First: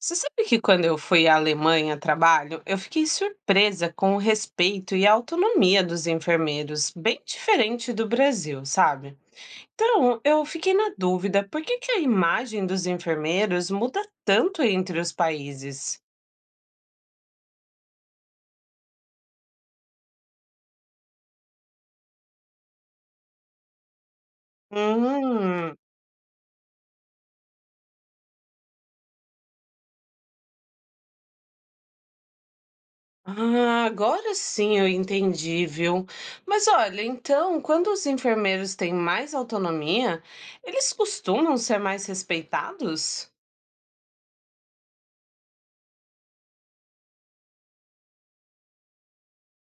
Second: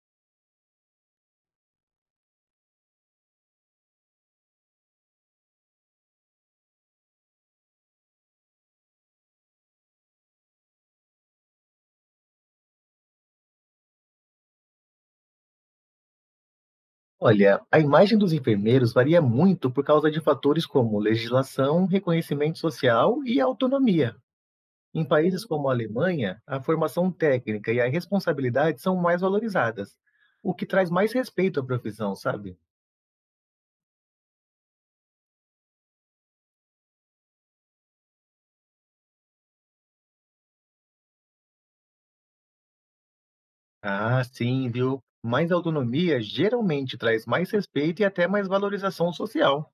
Você sabe que quando eu fui à Alemanha a trabalho, eu fiquei surpresa com o respeito e a autonomia dos enfermeiros, bem diferente do Brasil, sabe? Então, eu fiquei na dúvida, por que que a imagem dos enfermeiros muda tanto entre os países? Olha, a imagem dos enfermeiros varia muito por causa de fatores como legislação, reconhecimento social e autonomia. Em países como a Hum. Alemanha, a formação técnica e a responsabilidade são mais valorizadas, o que traz mais respeito à profissão, sabe? Ah, agora sim eu entendi, viu? Mas olha, então, quando os enfermeiros têm mais autonomia, eles costumam ser mais respeitados? Ah, sim, viu? Mais autonomia geralmente traz mais respeito e até mais valorização social.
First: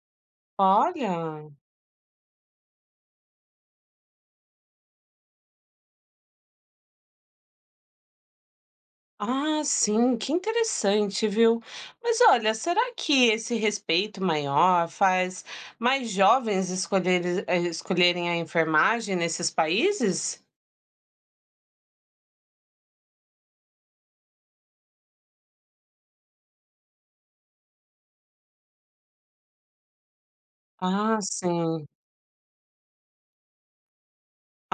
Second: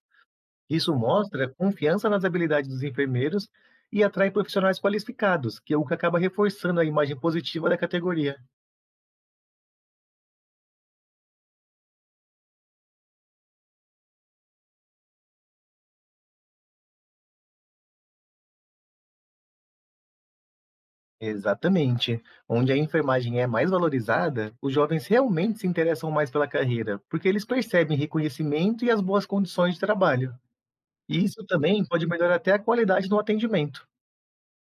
Isso Olha. mostra confiança nas habilidades dos enfermeiros e atrai profissionais qualificados, que é o que acaba reforçando a imagem positiva da categoria. Ah, sim, que interessante, viu? Mas olha, será que esse respeito maior faz mais jovens escolherem, escolherem a enfermagem nesses países? Exatamente. Onde a enfermagem é mais valorizada, os jovens realmente se interessam mais pela carreira, porque eles percebem reconhecimento e as boas condições de trabalho. Ah, E isso também sim. pode melhorar até a qualidade do atendimento.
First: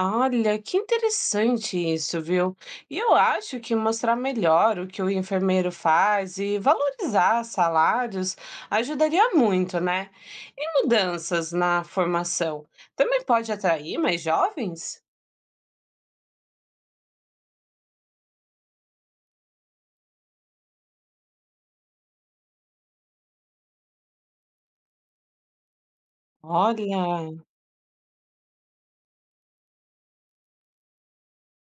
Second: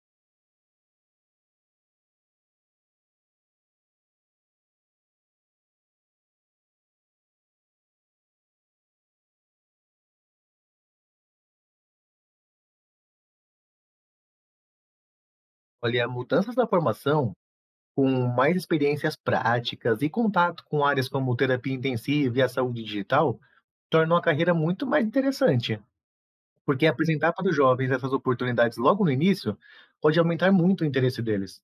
Olha, que interessante isso, viu? E eu acho que mostrar melhor o que o enfermeiro faz e valorizar salários ajudaria muito, né? E mudanças na formação também pode atrair mais jovens? Olha, mudanças na formação, com mais experiências práticas e contato com áreas como terapia intensiva e a saúde digital, tornam a carreira muito mais interessante. Porque apresentar Olha. para os jovens essas oportunidades logo no início pode aumentar muito o interesse deles.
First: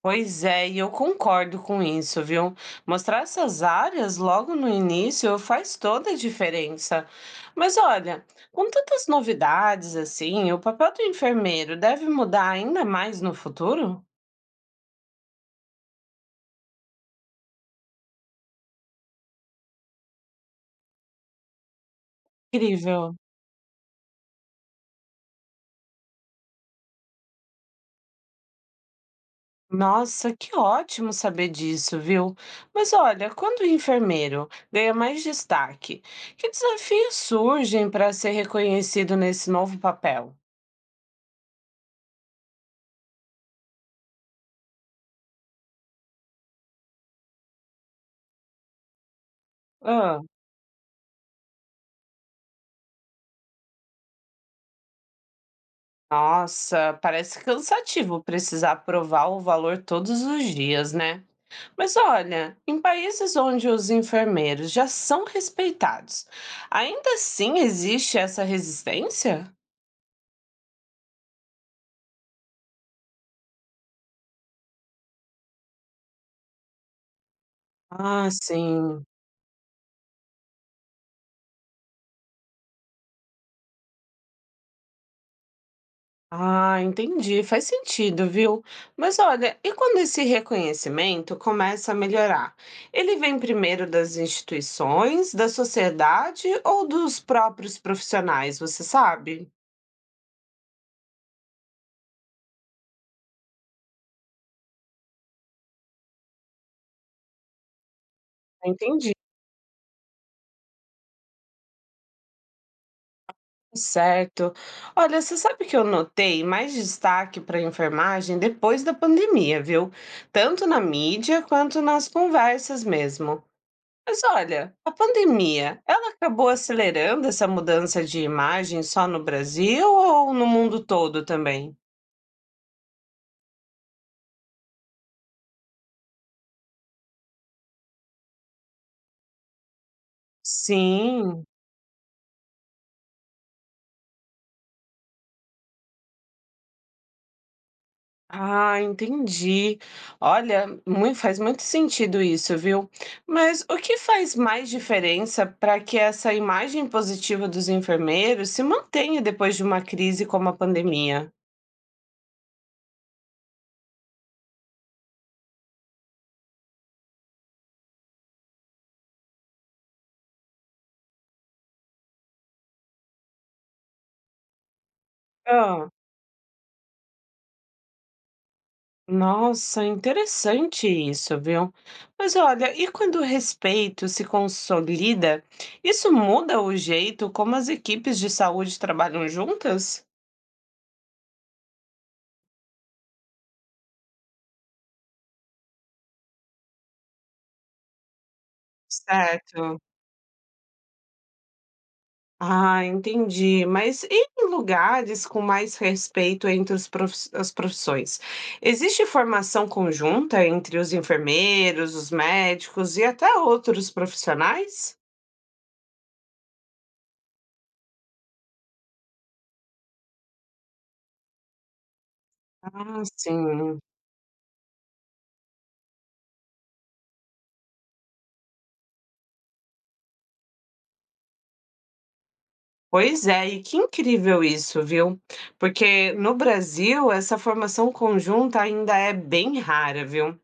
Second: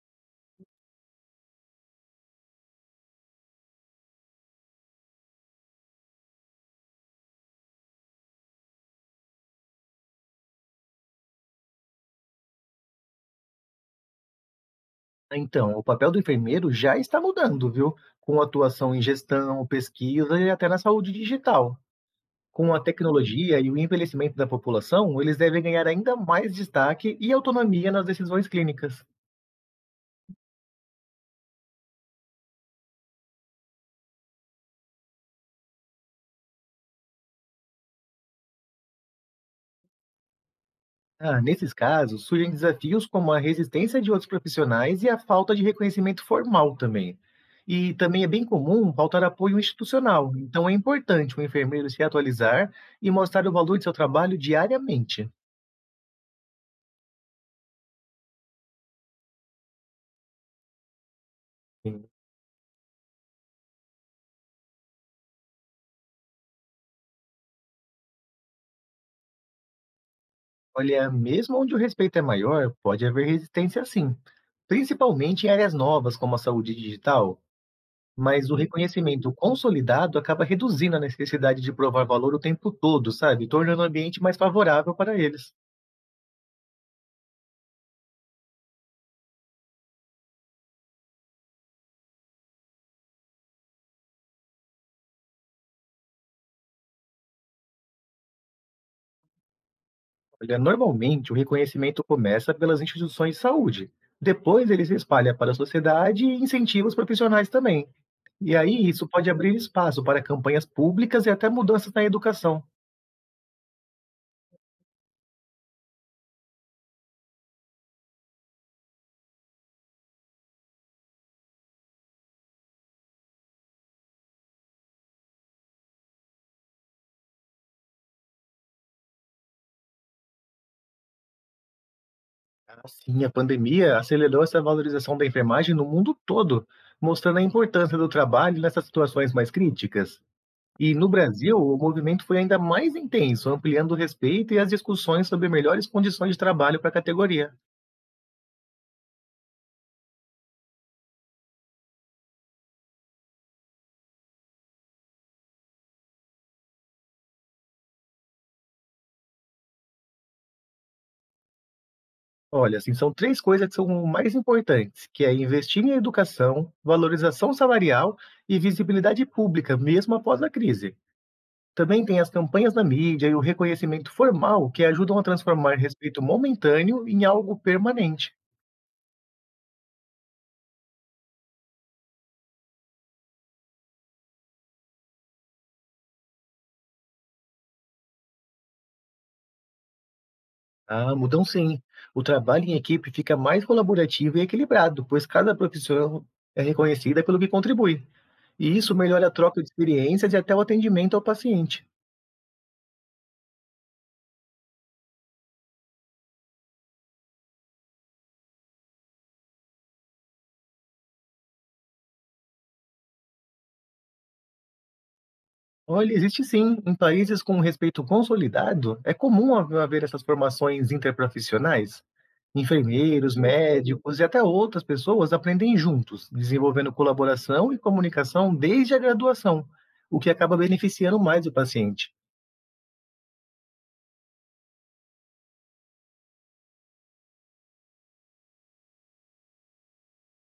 Pois é, e eu concordo com isso, viu? Mostrar essas áreas logo no início faz toda a diferença. Mas olha, com tantas novidades assim, o papel do enfermeiro deve mudar ainda mais no futuro? Então, o papel do enfermeiro já está mudando, viu? Com atuação em gestão, pesquisa e até na saúde digital. Com a Incrível. tecnologia e o envelhecimento da população, eles devem ganhar ainda mais destaque e autonomia nas decisões clínicas. Nossa, que ótimo saber disso, viu? Mas olha, quando o enfermeiro ganha mais destaque, que desafios surgem para ser reconhecido nesse novo papel? Ah, nesses casos, surgem desafios como a resistência de outros profissionais e a falta de reconhecimento formal também. E também é bem comum faltar apoio institucional, então é importante o enfermeiro se atualizar e mostrar o valor de seu trabalho diariamente. Nossa, parece cansativo precisar provar o valor todos os dias, né? Mas olha, em países onde os enfermeiros já são respeitados, ainda assim existe essa resistência? Olha, mesmo onde o respeito é maior, pode haver resistência sim, principalmente em áreas novas como a saúde digital, Ah, mas o Uhum. sim. reconhecimento consolidado acaba reduzindo a necessidade de provar valor o tempo todo, sabe? Tornando o ambiente mais favorável para eles. Ah, entendi. Faz sentido, viu? Mas olha, e quando esse reconhecimento começa a melhorar? Ele vem primeiro das instituições, da sociedade ou dos próprios profissionais, você sabe? Olha, normalmente o reconhecimento começa pelas instituições de saúde. Depois ele se espalha para a sociedade e incentiva os profissionais também. E aí isso Entendi. pode abrir espaço para campanhas públicas e até mudanças na educação. Certo. Olha, você sabe que eu notei mais destaque para a enfermagem depois da pandemia, viu? Tanto na mídia quanto nas conversas mesmo. Mas olha, a pandemia, ela acabou acelerando essa mudança de imagem só no Brasil ou no mundo todo também? Sim, a pandemia acelerou essa valorização da enfermagem no mundo todo, mostrando a importância do trabalho nessas situações mais críticas. E no Sim. Brasil, o movimento foi ainda mais intenso, ampliando o respeito e as discussões sobre melhores condições de trabalho para a categoria. Ah, entendi. Olha, mui faz muito sentido isso, viu. Mas o que faz mais diferença para que essa imagem positiva dos enfermeiros se mantenha depois de uma crise como a pandemia? Olha, assim, são três coisas que são mais importantes, que é investir em educação, valorização salarial e visibilidade pública, mesmo após a crise. Também tem as campanhas na mídia e o reconhecimento formal que ajudam a transformar Ah. respeito momentâneo em algo permanente. Nossa, interessante isso, viu. Mas olha, e quando o respeito se consolida, isso muda o jeito como as equipes de saúde trabalham juntas? Ah, mudam sim. O trabalho em equipe fica mais colaborativo e equilibrado, pois cada profissão é reconhecida pelo que contribui. E isso melhora a troca de Certo. experiências e até o atendimento ao paciente. Ah, entendi. Mas em lugares com mais respeito entre os as profissões, existe formação conjunta entre os enfermeiros, os médicos e até outros profissionais? Olha, existe sim. Em países com respeito consolidado, é comum haver essas formações interprofissionais. Ah, Enfermeiros, sim. médicos e até outras pessoas aprendem juntos, desenvolvendo colaboração e comunicação desde a graduação, o que acaba beneficiando mais o paciente. Pois é, e que incrível isso, viu? Porque no Brasil essa formação conjunta ainda é bem rara, viu?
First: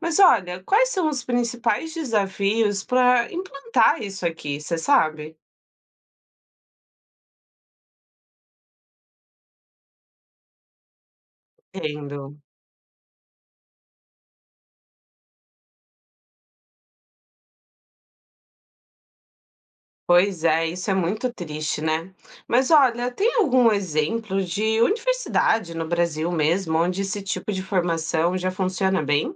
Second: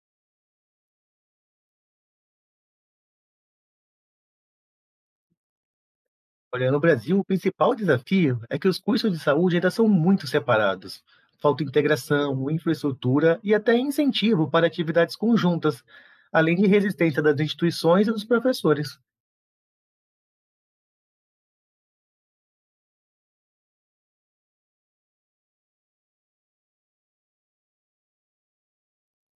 Mas olha, quais são os principais desafios para implantar isso aqui, você sabe? Olha, no Brasil, o principal desafio é que os custos de saúde ainda são muito separados. Falta Entendo. integração, infraestrutura e até incentivo para atividades conjuntas, além de resistência das instituições e dos professores. Pois é, isso é muito triste, né? Mas olha, tem algum exemplo de universidade no Brasil mesmo, onde esse tipo de formação já funciona bem?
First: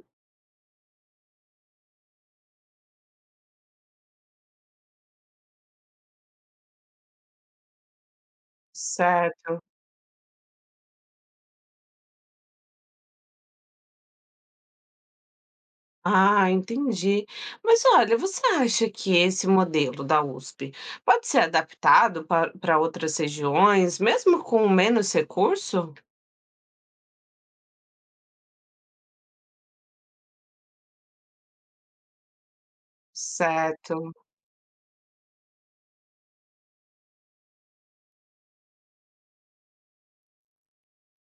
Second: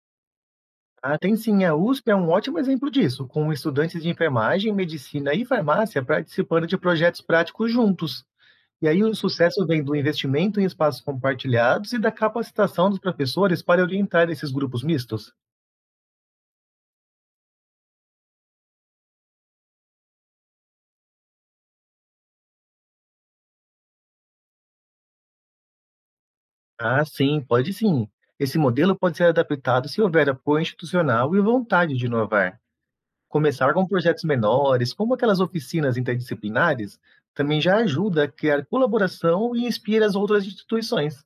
Ah, tem sim, a USP é um ótimo exemplo disso, com estudantes de enfermagem, medicina e farmácia participando de projetos práticos juntos. E aí o Certo. sucesso vem do investimento em espaços compartilhados e da capacitação dos professores para orientar esses grupos mistos. Ah, entendi. Mas olha, você acha que esse modelo da USP pode ser adaptado para outras regiões, mesmo com menos recurso? Ah, sim, pode sim. Esse modelo pode ser adaptado se houver apoio institucional e vontade de inovar. Começar com Certo. projetos menores, como aquelas oficinas interdisciplinares, também já ajuda a criar colaboração e inspira as outras instituições.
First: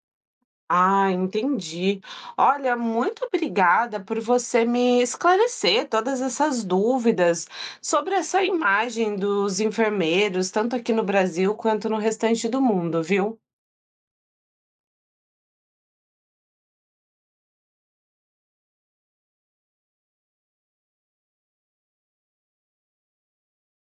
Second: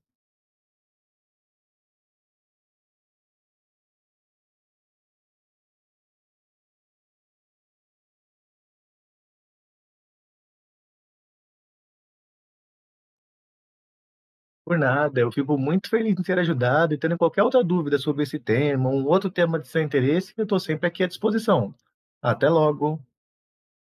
Ah, entendi. Olha, muito obrigada por você me esclarecer todas essas dúvidas sobre essa imagem dos enfermeiros, tanto aqui no Brasil quanto no restante do mundo, viu? Por nada, eu fico muito feliz em ser ajudado e tendo qualquer outra dúvida sobre esse tema, um outro tema de seu interesse, eu estou sempre aqui à disposição. Até logo!